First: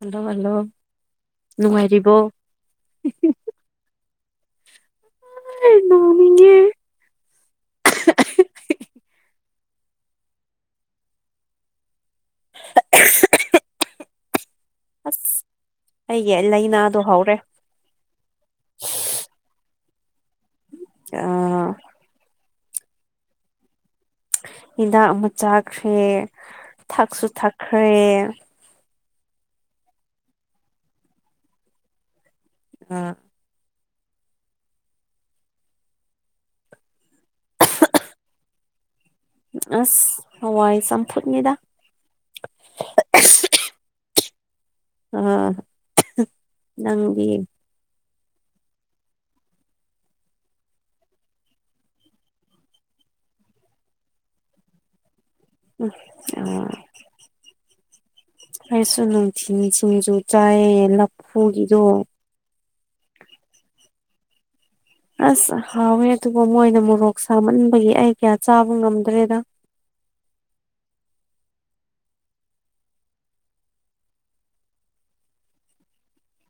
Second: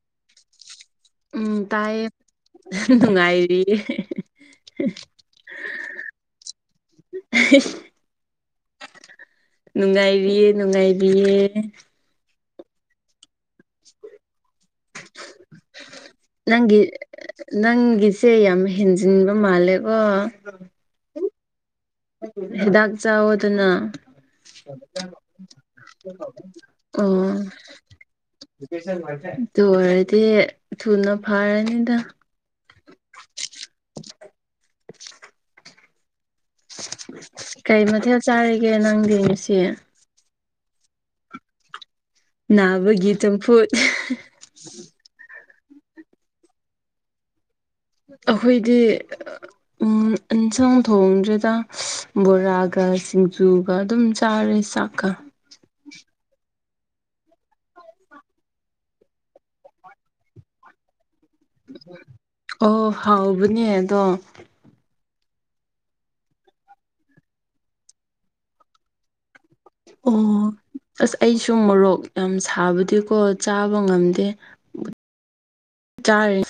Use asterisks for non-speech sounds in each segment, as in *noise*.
hello hello ꯎꯝ ꯇꯥꯏ ꯅꯨꯡꯉꯥꯏꯔꯤꯕꯣ ꯅꯨꯡꯉꯥꯏꯔꯤꯌꯦ ꯅꯣꯡꯅꯤꯡꯉꯦ *unintelligible* ꯅꯨꯡꯉꯥꯏꯔꯤꯌꯦ ꯅꯨꯡꯉꯥꯏꯕꯤꯌꯦ ꯑꯁ ꯑꯩꯒꯤ ꯅꯪꯒꯤ ꯂꯥꯏꯅꯥꯗꯣ ꯍꯧꯔꯦ ꯅꯪꯒꯤꯁꯦ ꯌꯥꯝ ꯍꯦꯟꯖꯤꯟꯕ ꯃꯥꯜꯂꯦꯀꯣ ꯌꯥꯝ ꯍꯤꯗꯥꯛ ꯆꯥꯋꯣꯗꯅ ꯍꯤꯗꯥꯛ ꯑꯃ ꯆꯥꯈ꯭ꯔꯦ ꯊꯛꯁꯨ ꯎꯝ ꯊꯛꯈ꯭ꯔꯦ ꯗꯨꯑꯥꯏꯔꯗꯤ ꯊꯨꯅ ꯐꯥꯔꯅꯤꯗ ꯑ ꯀꯩ ꯃꯊꯦꯜ ꯆꯥꯔꯤꯒꯦ ꯅꯪꯗꯤ ꯑꯁ ꯍꯋꯥꯏ ꯆꯝꯐꯨꯠꯅꯤꯗꯗꯥ ꯅꯥꯕꯒꯤ ꯆꯝꯐꯨꯠ ꯑ ꯅꯪꯕꯤ ꯑꯩꯈꯣꯏꯗꯤ ꯑꯦꯟꯁꯥꯡ ꯊꯣꯡꯗ꯭ꯗ ꯕꯣꯔꯥꯒ ꯁꯤꯡꯖꯨ ꯑꯗꯨꯒ ꯑꯗꯨꯝ ꯆꯥꯔꯦ ꯆꯥꯛꯀ ꯎ ꯑ ꯑꯩꯁꯨ ꯅꯨꯡꯊꯤ ꯁꯤꯡꯁꯨ ꯆꯥꯏꯌꯦ ꯂꯐꯨꯒꯤꯗꯣ ꯑꯣ ꯍꯥꯎꯕꯅꯦ ꯑꯗꯣ ꯑꯁ ꯍꯥꯎꯋꯦ ꯑꯗꯨꯕꯨ ꯃꯣꯏꯅ ꯃꯣꯔꯣꯛ ꯁꯥꯃꯟꯕꯒꯤ ꯑꯩ ꯀꯌꯥ ꯆꯥꯕ ꯉꯝꯗ꯭ꯔꯦꯗ ꯑꯣ ꯑꯁ ꯑꯩꯁꯨ ꯃꯣꯔꯣꯛ ꯌꯥꯝ ꯁꯥꯕꯗꯤꯀꯣ ꯆꯥꯕ ꯉꯝꯗꯦ *inaudible* ꯆꯥꯔꯤ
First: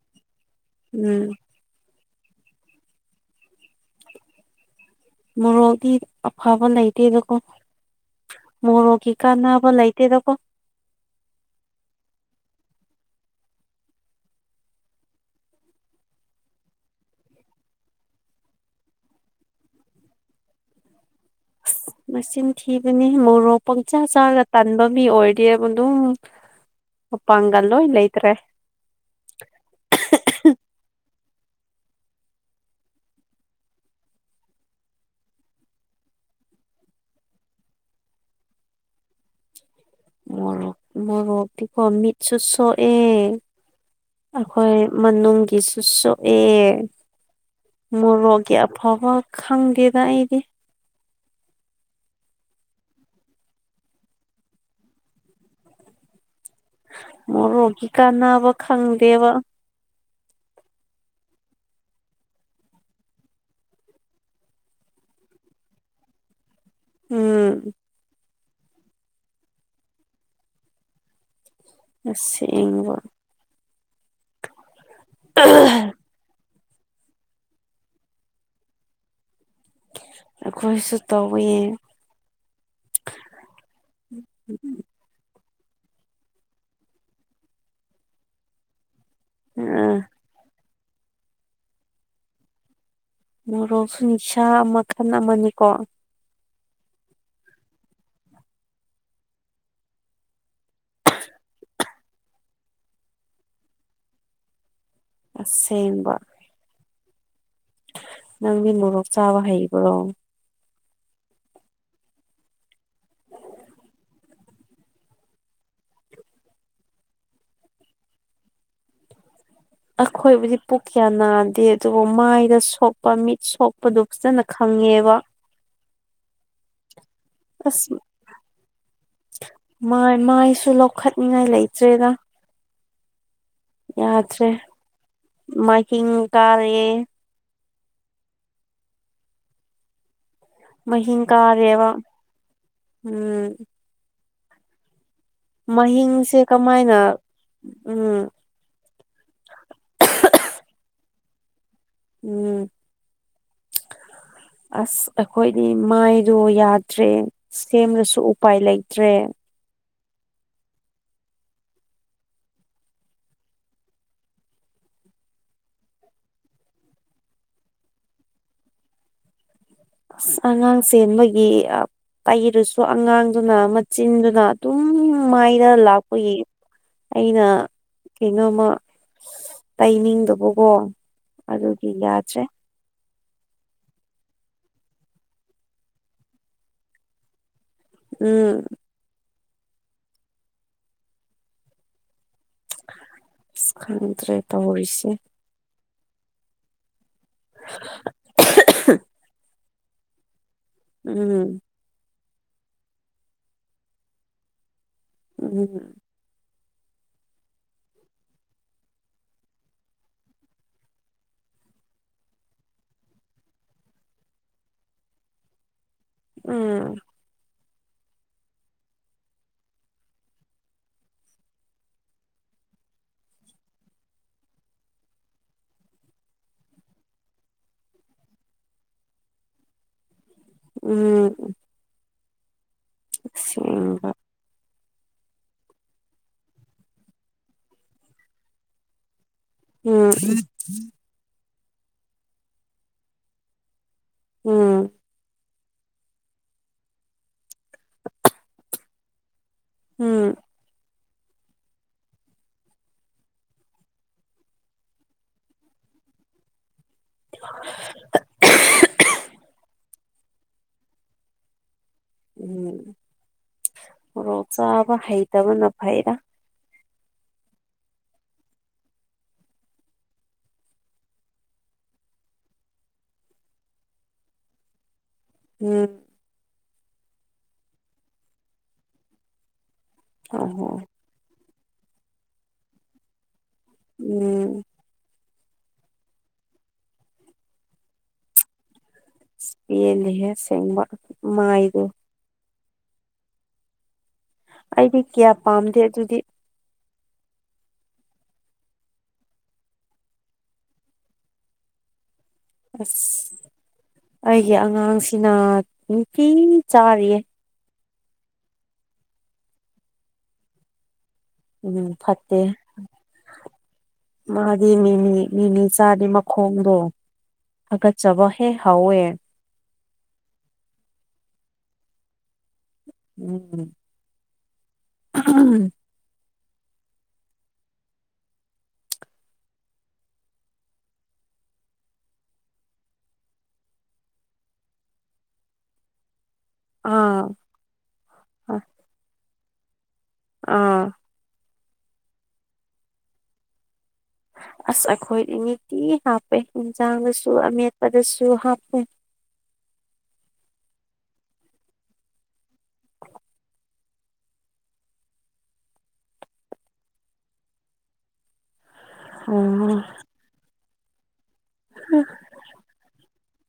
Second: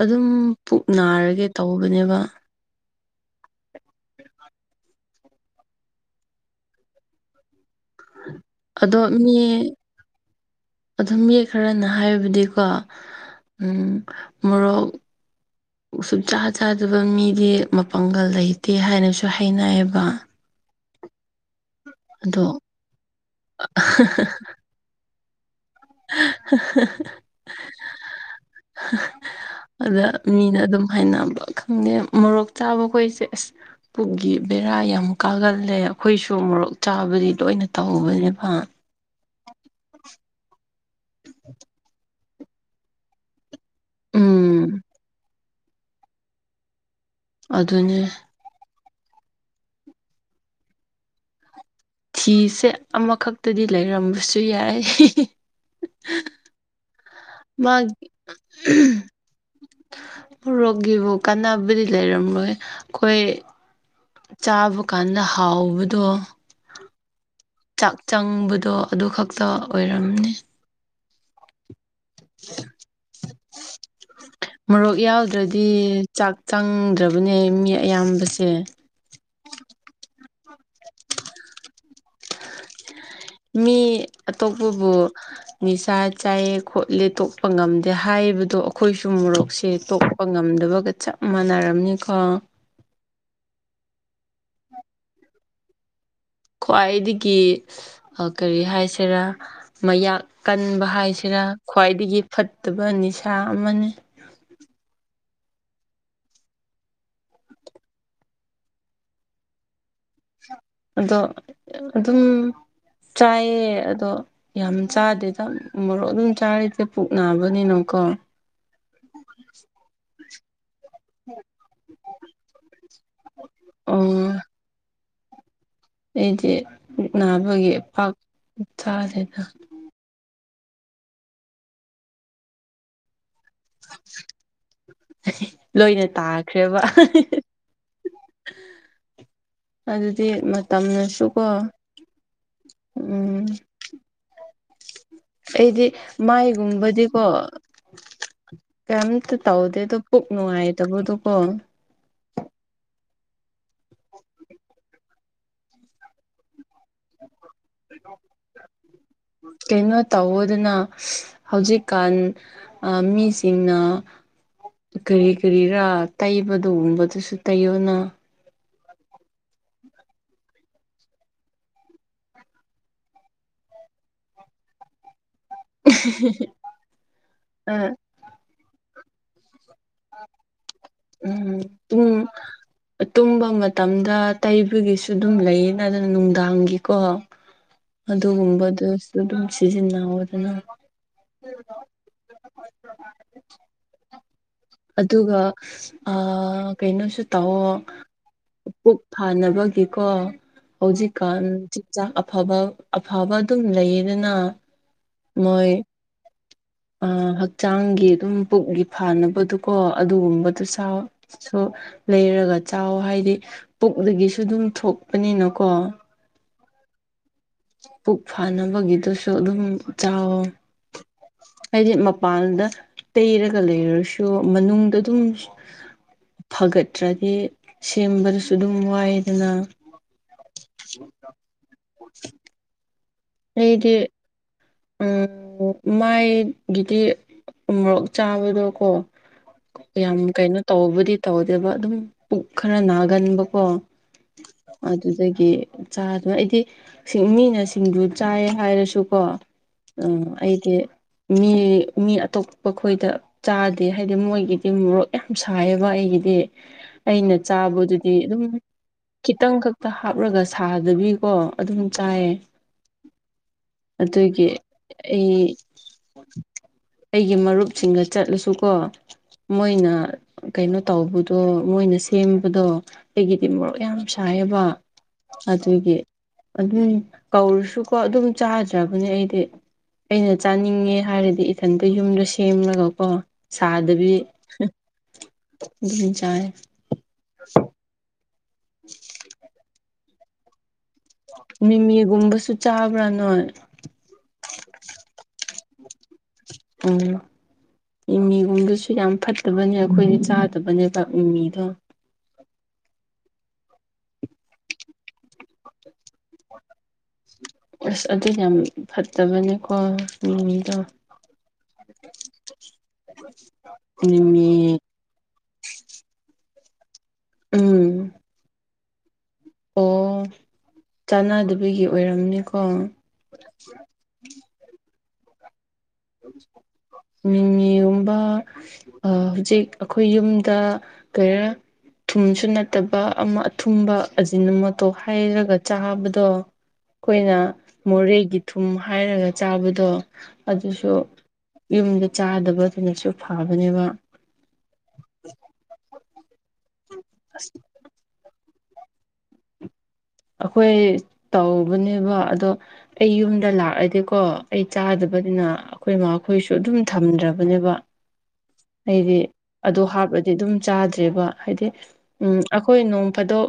ꯑꯗꯨꯝ ꯄꯨꯛ ꯎꯝ ꯅꯥꯔꯒꯦ ꯇꯧꯕꯅꯦꯕ ꯃꯣꯔꯣꯛꯗꯤ ꯑꯐꯕ ꯂꯩꯇꯦꯗꯀꯣ ꯑꯗꯣ ꯃꯣꯔꯣꯒꯤ ꯃꯤ ꯀꯥꯟꯅꯕ ꯂꯩꯇꯦꯗꯀꯣ ꯑꯗꯨꯝ ꯌꯦꯛ ꯈꯔꯅ ꯍꯥꯏꯕꯗꯤꯀꯣ ꯎꯝ ꯃꯣꯔꯣꯛ ꯎ ꯁꯨꯝ ꯆꯥ ꯆꯥꯗꯕ ꯃꯤꯗꯤ ꯃꯄꯥꯡꯒꯜ ꯂꯩꯇꯦ ꯍꯥꯏꯅꯁꯨ ꯍꯥꯏꯅꯩꯌꯦꯕ ꯑꯗꯣ ꯃꯆꯤꯟ ꯊꯤꯕꯅꯤ ꯃꯣꯔꯣꯛ ꯄꯪꯆꯥꯥ ꯆꯥꯔꯒ ꯇꯟꯕ ꯃꯤ ꯑꯣꯏ ꯏꯗꯤꯦꯕ ꯑꯗꯨ ꯑꯣꯄꯪꯜꯣ ꯏꯂ ꯂꯩꯇ꯭ꯔꯦ *unintelligible* ꯑꯗ ꯃꯤꯅ ꯑꯗꯨꯝ ꯍꯥꯏꯅꯕ ꯈꯪꯗꯦ ꯃꯣꯔꯣꯛ ꯆꯥꯕꯈꯣꯏꯁꯦ ꯑꯁ ꯄꯨꯛꯒꯤ ꯕꯦꯔꯥ ꯌꯥꯝ ꯀꯥꯒꯜꯂꯦ ꯑꯩꯈꯣꯏꯁꯨ ꯃꯣꯔꯣꯛ ꯆꯥꯕꯗꯤ ꯂꯣꯏꯅ ꯇꯧꯕꯅꯦꯕ ꯃꯣꯔꯣꯛ ꯃꯣꯔꯣꯛꯇꯤꯀꯣ ꯃꯤꯠꯁꯨ ꯁꯣꯛꯑꯦ ꯑꯩꯈꯣꯏ ꯎꯝ ꯃꯅꯨꯡꯒꯤꯁꯨ ꯁꯣꯛꯑꯦ ꯑꯗꯨꯅꯦ ꯃꯣꯔꯣꯛꯒꯤ ꯑꯐꯕ ꯈꯪꯒꯦꯗ ꯑꯩꯗꯤ ꯐꯤꯁꯦ ꯑꯃꯈꯛꯇꯗꯤ ꯂꯩꯔꯝꯕꯁꯨ ꯌꯥꯏ ꯃ ꯔꯒ ꯃꯥꯒꯤ ꯀꯥꯟꯅ ꯑꯕ ꯈꯪꯗꯦꯕ ꯄꯨꯔꯣꯛꯒꯤꯕꯨ ꯀꯥꯟꯅꯕꯗꯤ ꯂꯩꯔꯝꯂꯣꯏ ꯑꯩꯈꯣꯏ ꯆꯥꯕ ꯀꯥꯟꯗ ꯍꯥꯎꯕꯗꯣ ꯎꯝ ꯆꯥꯛ ꯆꯪꯕꯗꯣ ꯑꯗꯨ ꯈꯛꯇ ꯑꯣꯏꯔꯝꯅꯤ ꯑꯕꯣ ꯃꯣꯔꯣꯛ ꯌꯥꯎꯗ꯭ꯔꯗꯤ ꯆꯥꯛ ꯆꯪꯗ꯭ꯔꯕꯅꯦ ꯃꯤ ꯑꯌꯥꯝꯕꯁꯦ ꯑꯩꯈꯣꯏꯁꯨ ꯇꯧꯕꯌꯦ ꯃꯤ ꯑꯇꯣꯞꯄꯕꯨ ꯅꯤꯁꯥ ꯆꯥꯏꯌꯦ ꯈꯣꯠꯂꯦ ꯇꯣꯛꯄ ꯉꯝꯗꯦ ꯍꯥꯏꯕꯗꯣ ꯑꯩꯈꯣꯏꯁꯨ ꯃꯣꯔꯣꯛꯁꯦ ꯑꯥ ꯇꯣꯛ ꯉꯝꯗꯕꯒ ꯆꯞ ꯃꯥꯟꯅꯔꯝꯅꯤꯀꯣ ꯃꯣꯔꯣꯛꯁꯨ ꯅꯤꯁꯥ ꯃꯈꯟ ꯑꯃꯅꯤꯀꯣ ꯈ꯭ꯋꯥꯏꯗꯒꯤ ꯀꯔꯤ ꯍꯥꯏꯁꯤꯔꯥ ꯃꯌꯥꯛ ꯀꯟꯕ ꯍꯥꯏꯁꯤꯔꯥ ꯈ꯭ꯋꯥꯏꯗꯒꯤ ꯐꯠꯇꯕ ꯅꯤꯁꯥ ꯑꯃꯅꯤ ꯑꯁꯦꯡꯕ ꯅꯪꯗꯤ ꯃꯣꯔꯣꯛ ꯆꯥꯕ ꯍꯩꯕ꯭ꯔꯣ ꯑꯗꯣ ꯑꯗꯨꯝ ꯆꯥꯏꯌꯦ ꯑꯗꯣ ꯌꯥꯝ ꯆꯥꯗꯦꯗ ꯃꯔꯣꯛ ꯑꯗꯨꯝ ꯆꯥꯔꯤꯗ ꯄꯨꯛ ꯅꯥꯕꯅꯤꯅꯀꯣ ꯑꯈꯣꯏꯕꯨꯗꯤ ꯄꯨꯛ ꯀꯌꯥ ꯅꯥꯗꯦ ꯇꯣ ꯃꯥꯏꯗ ꯁꯣꯛꯄ ꯃꯤꯠ ꯁꯣꯛꯄꯗꯨ ꯑꯣ ꯐꯖꯅ ꯈꯪꯉꯦꯕ ꯑꯩꯗꯤ ꯃꯤꯠ ꯅꯥꯕꯒꯤ ꯑꯁ ꯄꯥꯛ ꯇꯥꯗꯦꯗ ꯃꯥꯏ ꯃꯥꯏꯁꯨ ꯂꯧꯈꯠꯅꯤꯉꯥꯏ ꯂꯩꯇ꯭ꯔꯦꯗ ꯌꯥꯗ꯭ꯔꯦ ꯂꯣꯏꯅ ꯃꯥꯏꯍꯤꯡ ꯀꯥꯔꯦ ꯇꯥꯈ꯭ꯔꯦꯕ ꯑꯗꯨꯗꯤ ꯃꯍꯤꯡ ꯃꯇꯝꯅꯁꯨꯀꯣ ꯀꯥꯔꯦꯕ ꯎꯝ ꯑꯩꯗꯤ ꯃꯍꯤꯡꯁꯦ ꯀꯃꯥꯏꯅ ꯃꯥꯏꯒꯨꯝꯕꯗꯤꯀꯣ ꯎꯝ ꯀꯩꯝꯇ ꯇꯧꯗꯦ ꯑꯗꯣ ꯄꯨꯛ ꯅꯨꯡꯉꯥꯏꯇꯕꯗꯨ ꯀꯣ ꯎꯝ ꯑꯁ ꯑꯩꯈꯣꯏꯗꯤ ꯃꯥꯏꯗꯣ ꯌꯥꯗꯦ ꯇ꯭ꯔꯦ ꯁꯦꯝꯕꯗꯁꯨ ꯎꯄꯥꯏ ꯂꯩꯇ꯭ꯔꯦ ꯀꯩꯅꯣ ꯇꯧꯕꯗꯨꯅ ꯍꯧꯖꯤꯛꯀꯥꯟ ꯑ ꯃꯤꯁꯤꯡꯅ ꯀꯔꯤ ꯀꯔꯤꯔꯥ ꯇꯩꯕꯗꯨꯒꯨꯝꯕꯗꯨꯁꯨ ꯇꯩꯌꯣꯅ ꯑꯁ ꯑꯉꯥꯡ ꯆꯦꯟꯕꯒꯤ ꯑꯥ ꯄꯩꯔꯁꯨ ꯑꯉꯥꯡꯗꯨꯅ ꯃꯆꯤꯟꯗꯨꯅ ꯑꯗꯨꯝ ꯃꯥꯏ ꯅ ꯂꯥꯛꯄꯒꯤ ꯑꯩꯅ ꯑ ꯀꯩꯅꯣꯝꯃ ꯇꯩꯅꯤꯡꯗꯧꯕꯀꯣ ꯎꯝ ꯄꯨꯡ ꯑꯇꯨꯝꯕ ꯃꯇꯝꯗ ꯇꯩꯕꯒꯤꯁꯨ ꯑꯗꯨꯝ ꯂꯩꯌꯦꯅ ꯑꯗꯨꯅ ꯅꯨꯡꯗꯥꯡꯒꯤꯀꯣ ꯎꯝ ꯑꯗꯨꯒꯨꯝꯕꯗꯨꯁꯨ ꯑꯗꯨꯝ ꯁꯤꯖꯤꯟꯅꯧꯗꯅ ꯑꯁ ꯈꯪꯗ꯭ꯔꯦ ꯇꯧꯔꯤꯁꯦ ꯑꯗꯨꯒ ꯑ ꯀꯩꯅꯣꯁꯨ ꯇꯧꯑꯣ ꯄꯨꯛ ꯐꯥꯅꯕꯒꯤ ꯀꯣ ꯍꯧꯖꯤꯛꯀꯥꯟ ꯎꯝ ꯆꯤꯟꯖꯥꯛ ꯑꯐꯕ ꯑꯐꯕ ꯑꯗꯨꯝ ꯂꯩꯌꯦꯗꯅ ꯃꯣꯏ ꯎꯝ *unintelligible* ꯑ ꯍꯛꯆꯥꯡꯒꯤ ꯑꯗꯨꯝ ꯄꯨꯛꯒꯤ ꯐꯅꯕꯗꯨꯀꯣ ꯑꯗꯨꯒꯨꯝꯕꯗꯨ ꯆꯥꯎ ꯁꯣ ꯂꯩꯔꯒ ꯆꯥꯎ ꯍꯥꯏꯗꯤ ꯄꯨꯛꯗꯒꯤꯁꯨ ꯑꯗꯨꯝ ꯊꯣꯛꯄꯅꯤꯅꯀꯣ ꯎꯝ ꯄꯨꯛ ꯐꯥꯅꯕꯒꯤꯗꯨꯁꯨ ꯑꯗꯨꯝ ꯆꯥꯎ ꯑꯩꯗꯤ ꯃꯄꯥꯟꯗ ꯇꯩꯔꯒ ꯂꯩꯔꯁꯨ ꯃꯅꯨꯡꯗ ꯑꯗꯨꯝ ꯐꯒꯠꯇ꯭ꯔꯗꯤ ꯁꯦꯝꯕꯗꯁꯨ ꯑꯗꯨꯝ ꯋꯥꯏꯗꯅ ꯎꯝ ꯑꯩꯗꯤ ꯑꯁꯦꯡꯕ ꯎꯝ ꯃꯥꯏꯒꯤꯗꯤ ꯎ ꯃꯣꯔꯣꯛ ꯆꯥꯕꯗꯣꯀꯣ ꯎꯝ ꯌꯥꯝ ꯀꯩꯅꯣ ꯇꯧꯕꯗꯤ ꯇꯧꯗꯦꯕ ꯑꯗꯨꯝ ꯄꯨꯛ ꯈꯔ ꯅꯥꯒꯟꯕꯀꯣ ꯎꯝ ꯑꯗꯨꯗꯒꯤ ꯆꯥꯗꯕ ꯑꯩꯗꯤ ꯁꯤ ꯃꯤꯅ ꯁꯤꯡꯖꯨ ꯆꯥꯏ ꯍꯥꯏꯔꯁꯨꯀꯣ ꯎ ꯎꯝ ꯑꯩꯗꯤ ꯃꯤ ꯃꯤ ꯑꯇꯣꯞꯄ ꯈꯣꯏꯗ ꯆꯥꯗꯦ ꯍꯥꯏꯗꯤ ꯃꯣꯏꯒꯤꯗꯤ ꯃꯣꯔꯣꯛ ꯌꯥꯝ ꯁꯥꯏꯑꯦꯕ ꯑꯩꯒꯤꯗꯤ ꯑꯩꯅ ꯆꯥꯕꯗꯨꯗꯤ ꯑꯗꯨꯝ ꯈꯤꯇꯪ ꯈꯛꯇ ꯍꯥꯞꯔꯒ ꯁꯥꯗꯕꯤꯀꯣ ꯑꯗꯨꯝ ꯆꯥꯏꯌꯦ ꯎꯝ ꯑꯗꯨꯒꯤ ꯕ ꯑꯩ ꯍꯩꯇꯕꯅ ꯐꯩꯗ ꯑꯩꯒꯤ ꯃꯔꯨꯞꯁꯤꯡꯒ ꯆꯠꯂꯁꯨꯀꯣ ꯃꯣꯏꯅ ꯀꯩꯅꯣ ꯇꯧꯕꯗꯣ ꯃꯣꯏꯅ ꯁꯦꯝꯕꯗꯣ ꯑꯩꯒꯤꯗꯤ ꯃꯣꯔꯣꯛ ꯌꯥꯝ ꯁꯥꯏꯑꯦꯕ ꯎꯝ ꯑꯗꯨꯒꯤ ꯑꯗꯨꯝ ꯀꯧꯔꯁꯨꯀꯣ ꯑꯗꯨꯝ ꯆꯥꯗ꯭ꯔꯕꯅꯦ ꯑꯩꯗꯤ ꯑꯩꯅ ꯑꯣꯍꯣ ꯆꯥꯅꯤꯡꯉꯦ ꯍꯥꯏꯔꯗꯤ ꯏꯊꯟꯇ ꯌꯨꯝꯗ ꯁꯦꯝꯂꯒꯀꯣ ꯁꯥꯗꯕꯤ ꯎꯝ ꯗꯨꯝ ꯆꯥꯢ *unintelligible* *unintelligible* ꯄꯦꯜꯂꯤꯍꯦ ꯑꯁꯦꯡꯕ ꯃꯥꯏꯗꯣ ꯃꯤꯃꯤꯒꯨꯝꯕꯁꯨ ꯆꯥꯕ꯭ꯔꯥ ꯅꯣꯏ ꯑꯩꯗꯤ ꯀꯌꯥ ꯄꯥꯝꯗꯦ ꯑꯗꯨꯗꯤ ꯎꯝ ꯃꯤꯃꯤꯒꯨꯝꯕꯁꯨ ꯌꯥꯝ ꯐꯠꯇꯕꯅꯦ ꯑꯈꯣꯏꯗꯤ ꯆꯥꯗꯕꯅꯦꯕ ꯃꯤꯃꯤꯗꯣ ꯑꯁ ꯑꯩꯒꯤ ꯑꯉꯥꯡꯁꯤꯅ ꯆꯥꯔꯤꯌꯦ ꯑꯁ ꯑꯗꯨ ꯌꯥꯝ ꯐꯠꯇꯕꯅꯦꯀꯣ ꯑꯗꯨ ꯃꯤꯗꯣ ꯎꯝ ꯐꯠꯇꯦ ꯃꯤꯃꯤ ꯃꯥꯗꯤ ꯃꯤꯃꯤ ꯃꯤꯃꯤ ꯆꯥꯗꯤ ꯃꯈꯣꯡꯗꯣ ꯎꯝ ꯍꯥꯒꯠꯆꯕ ꯍꯦꯛ ꯍꯧꯋꯦ ꯑꯣ ꯆꯥꯟꯅꯗꯕꯒꯤ ꯑꯣꯏꯔꯝꯅꯤꯀꯣ *unintelligible* ꯃꯤꯃꯤ ꯒꯨꯝꯕ ꯍꯧꯖꯤꯛ ꯑꯈꯣꯏ ꯌꯨꯝꯗ ꯀꯩꯔ ꯊꯨꯝꯁꯨ ꯅꯠꯇꯕ ꯑꯃ ꯑꯊꯨꯝꯕ ꯑꯖꯤꯅ ꯃꯣꯇꯣꯔ ꯍꯥꯏꯔꯒ ꯆꯥꯕꯗꯣ ꯑꯥ ꯑꯈꯣꯏꯅ ꯃꯣꯔꯦꯒꯤ ꯊꯨꯝ ꯍꯥꯏꯔꯒ ꯆꯥꯕꯗꯣ ꯑꯗꯨꯁꯨ ꯑꯥ ꯌꯨꯝꯗ ꯆꯥꯗꯕꯅꯁꯨ ꯐꯕꯅꯦꯕ ꯑꯁ ꯑꯈꯣꯏꯗꯤ ꯅꯤꯇꯤ ꯍꯥꯞꯄꯦ ꯑꯦꯟꯁꯥꯡꯗꯁꯨ ꯑꯃꯦꯠꯄꯗꯁꯨ ꯍꯥꯞꯄꯦ ꯑꯈꯣꯏ ꯇꯧꯕꯅꯦꯕ ꯑꯗꯣ ꯑꯩ ꯌꯨꯝꯗ ꯂꯥꯛꯑꯗꯤꯀꯣ ꯑꯩ ꯆꯥꯗꯕꯅꯤꯅ ꯑꯩꯈꯣꯏꯃꯈꯣꯏꯁꯨ ꯑꯗꯨꯝ ꯊꯝꯗ꯭ꯔꯕꯅꯦꯕ ꯑꯩꯗꯤ ꯑꯗꯨ ꯍꯥꯞꯄꯗꯤ ꯑꯗꯨꯝ ꯆꯥꯗ꯭ꯔꯦꯕ ꯍꯥꯏꯗꯤ ꯎꯝ ꯑꯈꯣꯏ ꯅꯣꯡ ꯐꯥꯗꯣꯛ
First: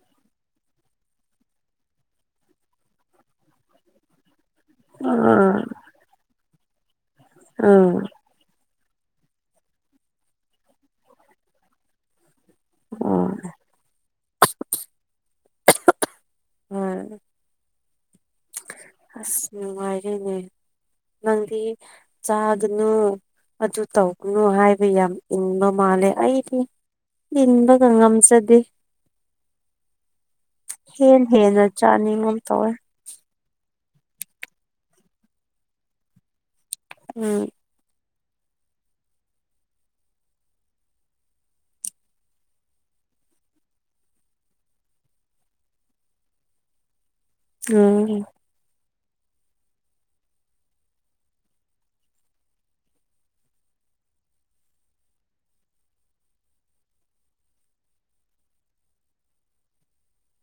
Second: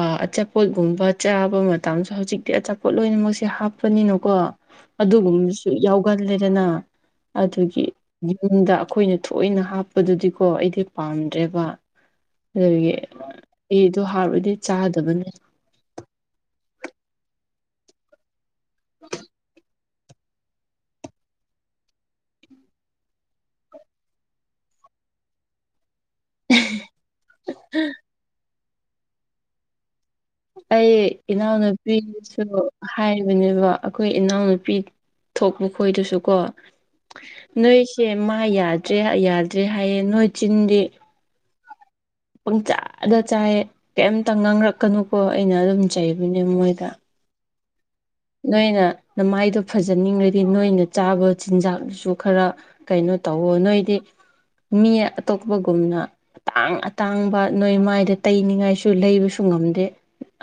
ꯑ ꯑꯆꯥꯄꯣꯠ ꯒꯨꯝꯕ ꯆꯥꯕ ꯃꯇꯝꯁꯨ ꯍꯧꯖꯤꯛꯇꯤ ꯑꯆꯥꯄꯣꯠ ꯂꯣꯏꯅꯃꯛꯁꯦ ꯍꯥꯞꯄꯅꯤꯅꯀꯣ ꯑꯗꯨꯒꯨꯝꯕꯁꯨ ꯌꯥꯎꯒꯜꯂꯦꯗꯅ ꯑꯗꯨꯒꯤ ꯌꯨꯝꯗ ꯑꯩꯥꯈꯣꯏꯅ ꯊꯣꯏꯅ ꯍꯥꯞꯄꯗꯨꯗꯤꯀꯣ ꯑꯩꯗꯤ ꯄꯥꯝꯗ꯭ꯔꯦꯕ ꯑꯗꯨꯗꯨꯒꯤ ꯑꯩꯗꯣ ꯍꯥꯔ ꯑꯣꯏꯔꯗꯤ ꯆꯥꯗꯕꯅꯤ ꯎꯝ ꯑꯁ ꯅꯨꯡꯉꯥꯏꯔꯦꯅꯦ ꯅꯪꯗꯤ ꯆꯥꯒꯅꯨ ꯑꯗꯨ ꯇꯧꯒꯅꯨ ꯍꯥꯏꯕ ꯌꯥꯝ ꯏꯪꯕ ꯃꯥꯜꯂꯦ ꯑꯩꯗꯤ ꯢꯟꯕꯒ ꯉꯝꯖꯗꯦ ꯍꯦꯟ ꯑꯩ ꯍꯦꯟꯅ ꯏꯅꯥꯎꯅꯨꯄꯤ ꯆꯥꯅꯤꯡꯒꯨꯝ ꯗꯨꯁꯨ ꯇꯧꯋꯦ ꯍꯥꯏꯕꯅꯦꯕ ꯑꯈꯣꯏ ꯏꯅꯥꯎꯅꯨꯄꯤ ꯊꯣꯛꯄ ꯈꯣꯏꯗꯁꯨ ꯀꯣ ꯎꯝ ꯅꯣꯏꯁꯦ ꯃꯥ ꯌꯥꯗ꯭ꯔꯦ ꯌꯥꯗ꯭ꯔꯦ ꯍꯥꯏꯌꯦ ꯅꯣꯏ ꯆꯤꯟꯗꯤ ꯄꯪꯆꯥꯥꯗ ꯆꯥꯏ ꯀꯩꯝꯇ ꯉꯥꯡꯔꯛꯀꯅꯨꯀꯣ ꯑꯩꯅ ꯑꯗꯨꯝ ꯆꯩꯕꯅꯦ ꯃꯣꯏꯗ ꯎꯝ ꯅꯣꯏꯅ ꯅꯃꯥꯏꯗꯣ ꯐꯖꯅꯤꯡꯉꯗꯤ ꯅꯣꯏꯅ ꯆꯥꯕ ꯆꯤꯟꯖꯥꯛꯁꯨ ꯈꯔ ꯀꯩꯅꯣ ꯇꯧꯋꯣ ꯅꯣꯏꯗꯤ ꯃꯤ ꯑꯇꯣꯞꯄꯒꯨꯝꯅ ꯑꯇꯥꯡ ꯑꯇꯥꯡꯕ ꯅꯣꯏ ꯃꯥꯏꯗ ꯇꯩꯅꯤꯡꯉꯥꯏꯁꯨ ꯂꯩꯕꯁꯨ ꯉꯝꯗꯦ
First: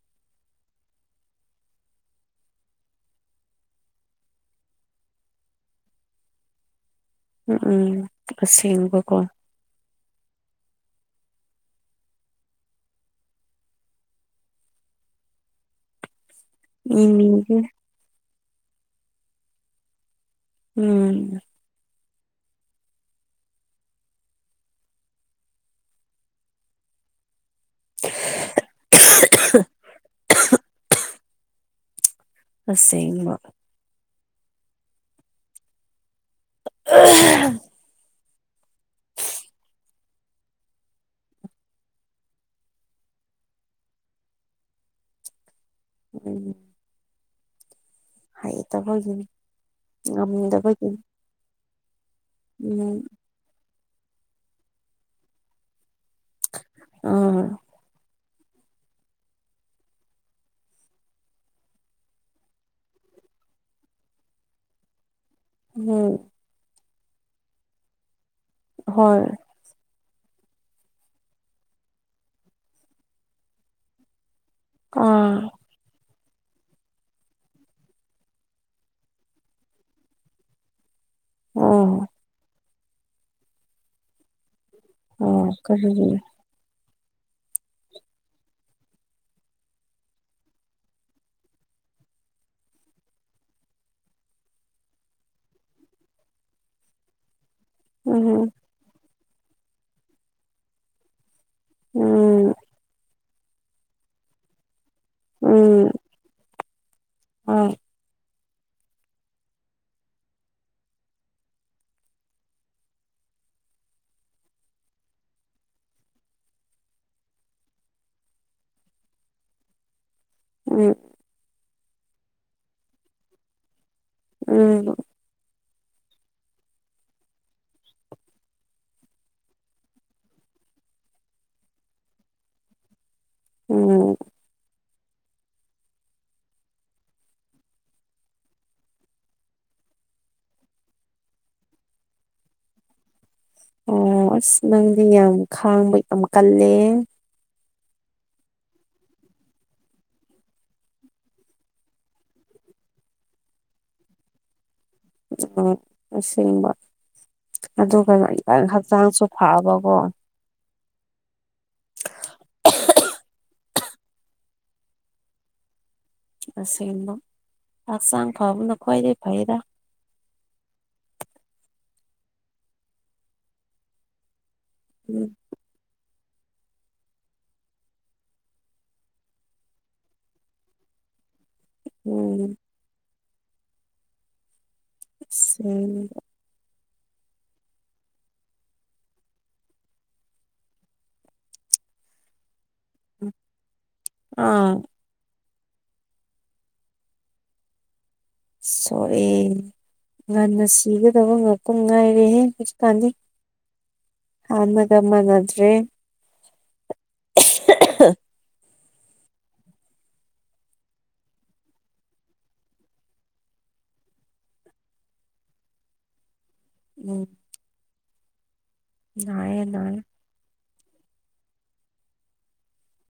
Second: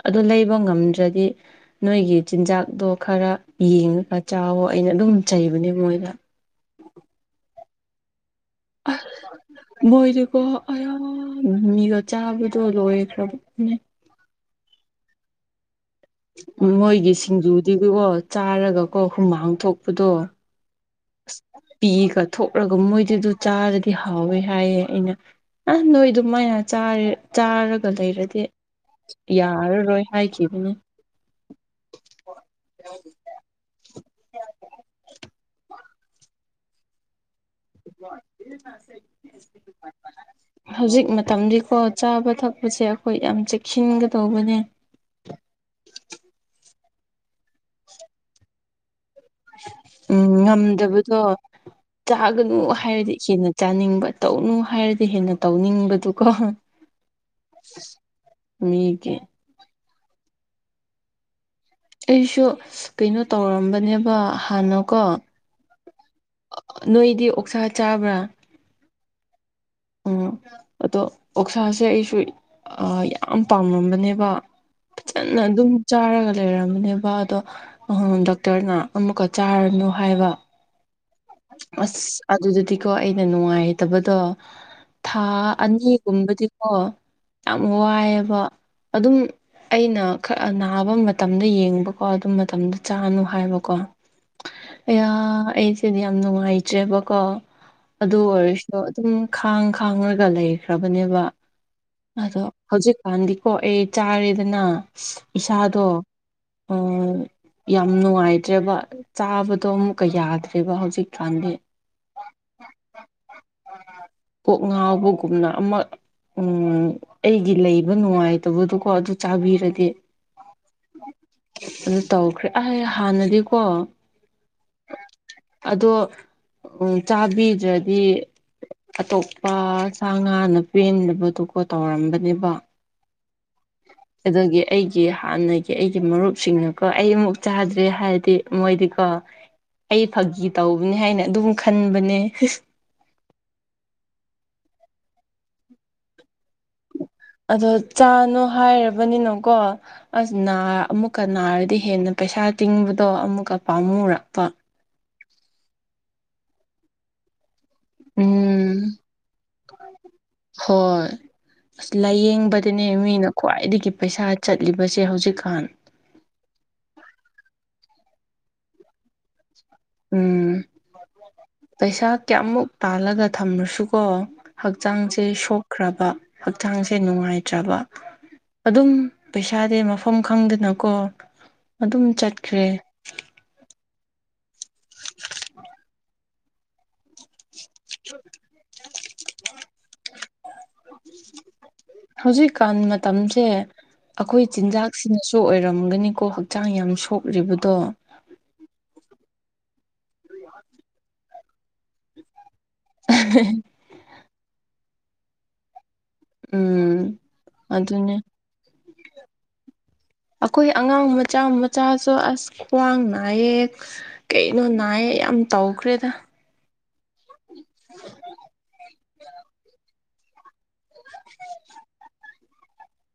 ꯑꯗꯨ ꯂꯩꯕ ꯉꯝꯗ꯭ꯔꯗꯤ ꯅꯣꯏꯒꯤ ꯆꯤꯟꯖꯥꯛꯇꯣ ꯈꯔ ꯌꯦꯡꯉꯒ ꯆꯥꯋꯣ ꯑꯩꯅ ꯑꯗꯨꯝ ꯆꯩꯕꯅꯦ ꯃꯣꯏꯗ ꯎꯝ ꯎꯝ ꯑꯁꯦꯡꯕꯀꯣ ꯃꯣꯏꯗꯨꯀꯣ ꯑꯌꯥ ꯃꯤꯃꯤꯒ ꯆꯥꯕꯗꯣ ꯂꯣꯏꯈ꯭ꯔꯕꯅꯦ ꯃꯤ ꯃꯣꯏꯒꯤ ꯃꯤꯒꯤ ꯁꯤꯡꯖꯨꯗꯤꯀꯣ ꯆꯥꯔꯒꯀꯣ ꯍꯨꯃꯥꯡ ꯊꯣꯛꯄꯗꯣ ꯎꯝ ꯄꯤꯒ ꯊꯣꯛꯂꯒ ꯃꯣꯏꯗꯨ ꯑꯗꯨ ꯆꯥꯔꯗꯤ ꯍꯥꯎꯋꯦ ꯍꯥꯏꯌꯦ ꯑꯩꯅ ꯑ ꯅꯣꯏꯗꯨ ꯃꯅ ꯆꯥꯔꯦ ꯆꯥ ꯑ ꯂꯩꯔꯗꯤ ꯌꯥꯔꯔꯣꯏ ꯍꯥꯏꯈꯤꯕꯅꯤ ꯑꯁꯦꯡꯕ *unintelligible* *unintelligible* *unintelligible* *inaudible* ꯍꯧꯖꯤꯛ ꯃꯇꯝꯗꯤꯀꯣ ꯆꯥꯕ ꯊꯛꯄꯁꯦ ꯑꯩꯈꯣꯏ ꯌꯥꯝ ꯆꯦꯛꯁꯤꯟꯒꯗꯧꯕꯅꯦ ꯎꯝ ꯎ ꯍꯥꯏ ꯇ ꯍꯒ ꯎꯝ ꯉꯝꯗꯕꯗꯣ ꯆꯥꯒꯅꯨ ꯎꯝ ꯍꯥꯏꯔꯗꯤ ꯍꯦꯟꯅ ꯆꯥꯅꯤꯡꯕ ꯇꯧꯅꯨ ꯍꯥꯏꯔꯗꯤ ꯍꯦꯟꯅ ꯇꯧꯅꯤꯡꯕꯗꯨ ꯀ ꯑꯥ ꯃꯤ ꯀꯦ ꯑꯩꯁꯨ ꯀꯩꯅꯣ ꯇꯧꯔꯝꯕꯅꯦꯕ ꯍꯥꯟꯅꯀꯣ ꯎꯝ ꯅꯣꯏꯗꯤ ꯑꯣꯛꯁꯥ ꯆꯥꯕ꯭ꯔꯥ ꯍꯣꯏ ꯑꯣ ꯑꯗꯣ ꯑꯣꯛꯁꯥꯁꯦ ꯑꯩꯁꯨ ꯌꯥꯝ ꯄꯥꯝꯃꯝꯕꯅꯦꯕ ꯑꯥ ꯐꯖꯅ ꯑꯗꯨꯝ ꯆꯥꯔꯒ ꯂꯩꯔꯝꯝꯕꯅꯦꯕ ꯑꯗꯣ ꯗꯣꯛꯇꯔꯅ ꯑꯃꯨꯛꯀ ꯆꯥꯔꯅꯨ ꯍꯥꯏꯕ ꯑꯁ ꯑꯣ ꯑꯗꯨꯗꯨꯗꯤꯀꯣ ꯑꯩꯅ ꯅꯨꯡꯉꯥꯏꯇꯕꯗꯣ ꯊꯥ ꯑꯣ ꯀꯔꯤ ꯑꯅꯤꯒꯨꯝꯕꯗꯤꯀꯣ ꯌꯥꯝ ꯋꯥꯏꯑꯦꯕ ꯑꯗꯨꯝ ꯑꯩꯅ ꯈꯔ ꯅꯥꯕ ꯃꯇꯝꯗ ꯌꯦꯡꯕꯀꯣ ꯑꯗꯨꯝ ꯃꯇꯝꯗ ꯆꯥꯅꯨ ꯍꯥꯏꯕꯀꯣ ꯑ ꯑꯩꯁꯦꯗꯤ ꯌꯥꯝ ꯅꯨꯡꯉꯥꯏꯇ꯭ꯔꯦꯕꯀꯣ ꯑꯗꯨ ꯎꯝ ꯑꯣꯏꯔꯁꯤ ꯑꯗꯣ ꯑꯗꯨꯝ ꯈꯥꯡ ꯈꯥꯡꯉꯒ ꯂꯩꯈ꯭ꯔꯕꯅꯦꯕ ꯎꯝ ꯑꯗꯣ ꯍꯧꯖꯤꯛꯀꯥꯟꯗꯤꯀꯣ ꯑꯩ ꯆꯥꯔꯦꯗꯅ ꯏꯁꯥꯗꯣ ꯑꯣ ꯑꯣ ꯌꯥꯝ ꯅꯨꯡꯉꯥꯏꯇ꯭ꯔꯦꯕ ꯆꯥꯕꯗꯣ ꯑꯃꯨꯛꯀ ꯌꯥꯗ꯭ꯔꯦ ꯑꯗꯨꯒꯕ ꯍꯧꯖꯤꯛ ꯀꯥꯟꯗꯤ *inaudible* ꯀꯣꯛ ꯉꯥꯎꯕꯒꯨꯝꯅ ꯑꯃ ꯎꯝ ꯑꯩꯒꯤ ꯂꯩꯕ ꯅꯨꯡꯉꯥꯏꯇꯕꯗꯣꯀꯣ ꯑꯗꯨ ꯆꯥꯕꯤꯔꯒꯦ ꯎꯝ ꯑꯗꯨ ꯇꯧꯈ꯭ꯔꯦ ꯑꯩ ꯍꯥꯟꯅꯗꯤꯀꯣ *unintelligible* ꯑꯗꯣ ꯎ ꯆꯥꯕꯤꯗ꯭ꯔꯗꯤ ꯑꯇꯣꯞꯄ ꯁꯥ ꯉꯥꯅ ꯄꯦꯟꯗꯕꯗꯨꯀꯣ ꯇꯧꯔꯝꯕꯅꯦꯕ ꯑꯣ ꯑꯗꯨꯗꯒꯤ ꯑꯩꯒꯤ ꯍꯥꯟꯅꯒꯤ ꯑꯩꯒꯤ ꯃꯔꯨꯞꯁꯤꯡꯅꯀꯣ ꯑꯩ ꯑꯃꯨꯛ ꯆꯥꯗ꯭ꯔꯦ ꯍꯥꯏꯔꯗꯤ ꯃꯣꯏꯗꯤꯀꯣ ꯑꯩ ꯐꯥꯒꯤ ꯇꯧꯕꯅꯤ ꯍꯥꯏꯅ ꯑꯗꯨꯝ ꯈꯟꯕꯅꯦ ꯑꯣ ꯑꯁ ꯅꯪꯗꯤ ꯌꯥꯝ ꯈꯥꯡꯕ ꯌꯥꯝ ꯀꯜꯂꯦ ꯑꯗꯣ ꯆꯥꯅꯣ ꯍꯥꯏꯔꯕꯅꯤꯅꯀꯣ ꯑꯁ ꯑꯃꯨꯛꯀ ꯅꯥꯔꯗꯤ ꯍꯦꯟꯅ ꯄꯩꯁꯥ ꯇꯤꯡꯕꯗꯣ ꯑꯃꯨꯛꯀ ꯄꯥꯝꯃꯨꯔꯛꯄ ꯎ ꯏꯁꯤꯡꯕ ꯑꯗꯨꯒ ꯀꯩꯅꯣ ꯏ ꯎꯝ ꯍꯛꯆꯥꯡꯁꯨ ꯐꯕꯀꯣ ꯍꯣꯏ ꯑꯁ ꯂꯥꯏꯌꯦꯡꯕꯗꯅꯦ ꯃꯤꯅ ꯈ꯭ꯋꯥꯏꯗꯒꯤ ꯄꯩꯁꯥ ꯆꯠꯂꯤꯕꯁꯦ ꯍꯧꯖꯤꯛꯀꯥꯟ ꯑꯁꯤꯦꯡꯕ ꯍꯛꯆꯥꯡ ꯐꯕꯅ ꯈ꯭ꯋꯥꯏꯗꯒꯤꯩ ꯐꯩꯔ ꯎꯝ ꯄꯩꯁꯥ ꯀꯌꯥꯃꯨꯛ ꯄꯥꯜꯂꯒ ꯊꯝꯂꯁꯨꯀꯣ ꯍꯛꯆꯥꯡꯁꯦ ꯎꯝ ꯁꯣꯛꯈ꯭ꯔꯕ ꯍꯛꯆꯥꯡꯁꯦ ꯅꯨꯡꯉꯥꯏꯇ꯭ꯔꯕ ꯑꯗꯨꯝ ꯄꯩꯁꯥꯗꯤ ꯃꯐꯝ ꯈꯪꯗꯅꯀꯣ ꯑꯗꯨꯝ ꯎꯝ ꯆꯠꯈ꯭ꯔꯦ ꯎ ꯍꯧꯖꯤꯛꯀꯥꯟ ꯃꯇꯝꯁꯦ ꯑꯩꯈꯣꯏ ꯑꯥ ꯆꯤꯟꯖꯥꯛ ꯁꯤꯅꯁꯨ ꯑꯣꯏꯔꯝꯒꯅꯤꯀꯣ ꯍꯛꯆꯥꯡ ꯌꯥꯝ ꯁꯣꯛꯂꯤꯕꯗꯣ ꯁꯣꯛꯌꯦ ꯉꯟꯅ ꯁꯤꯒꯗꯕ ꯉꯥꯛꯇ ꯉꯥꯏꯔꯦꯍꯦ ꯀꯅꯤ ꯍ *inaudible* ꯃꯒꯃꯅꯗ꯭ꯔꯦ ꯎꯝ ꯑꯗꯨꯅꯦ ꯑꯩꯈꯣꯏ ꯑꯉꯥꯡ ꯃꯆꯥ ꯃꯆꯥꯁꯨ ꯑꯁ ꯈ꯭ꯋꯥꯡ ꯅꯥꯌꯦ ꯀꯩꯅꯣ ꯅꯥꯏꯌꯦ ꯌꯥꯝ ꯇꯧꯈ꯭ꯔꯦꯗ ꯎꯝ *inaudible* ꯅꯥꯢꯌꯦ ꯅꯥꯢꯌꯦ